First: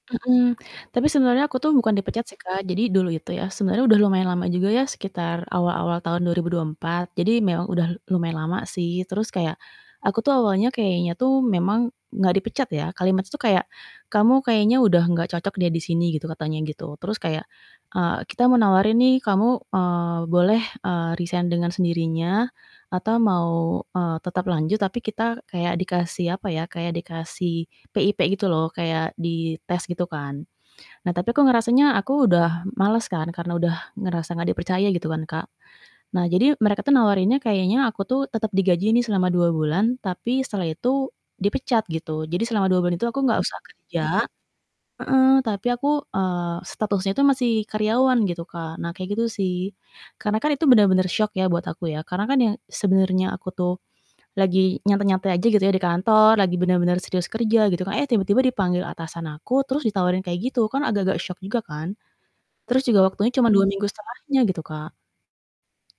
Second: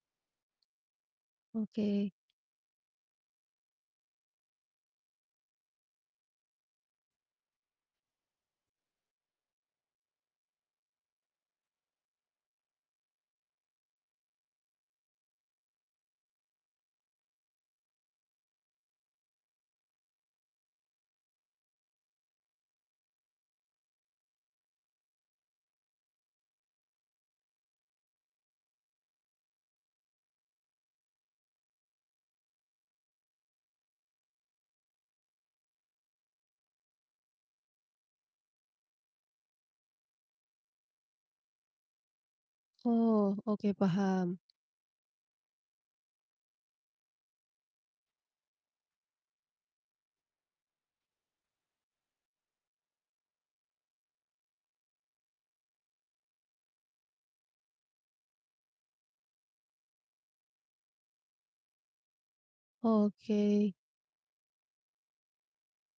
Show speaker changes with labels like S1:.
S1: Mhm. Tapi sebenernya aku tuh bukan
S2: Oke.
S1: dipecat sih Kak, jadi dulu itu ya sebenernya udah lumayan lama juga ya sekitar awal-awal tahun 2024, jadi memang udah lumayan lama sih terus kayak aku tuh awalnya kayaknya tuh memang gak dipecat ya kalimat tuh kayak "Kamu kayaknya udah gak cocok deh di sini," gitu katanya gitu terus kayak, eee, "Kita mau nawarin nih kamu, eee, boleh, eee, resign dengan sendirinya atau mau, eee, tetap lanjut," tapi kita kayak dikasih apa ya kayak dikasih PIP gitu loh kayak di tes gitu kan. Nah, tapi kok ngerasanya aku udah males kan karena udah ngerasa gak dipercaya gitu kan Kak. Nah, jadi mereka tuh nawarin nya kayaknya aku tuh tetep digaji nih selama 2 bulan tapi setelah itu dipecat gitu. Jadi selama 2 bulan itu aku
S2: Oh
S1: gak usah
S2: oke
S1: kerja
S2: paham.
S1: heeh. Tapi aku, eee, statusnya itu masih karyawan gitu, Kak. Nah kayak gitu sih. Karena kan itu bener-bener syok ya buat aku ya karena kan ya sebenernya aku tuh lagi nyantai-nyantai aja gitu ya di kantor, lagi bener-bener serius kerja gitu kan, eh, tiba-tiba dipanggil atasan aku, terus ditawarin kayak gitu. Kan agak-agak syok juga kan. Terus juga waktunya cuma 2
S2: Oke.
S1: minggu setelahnya gitu, Kak.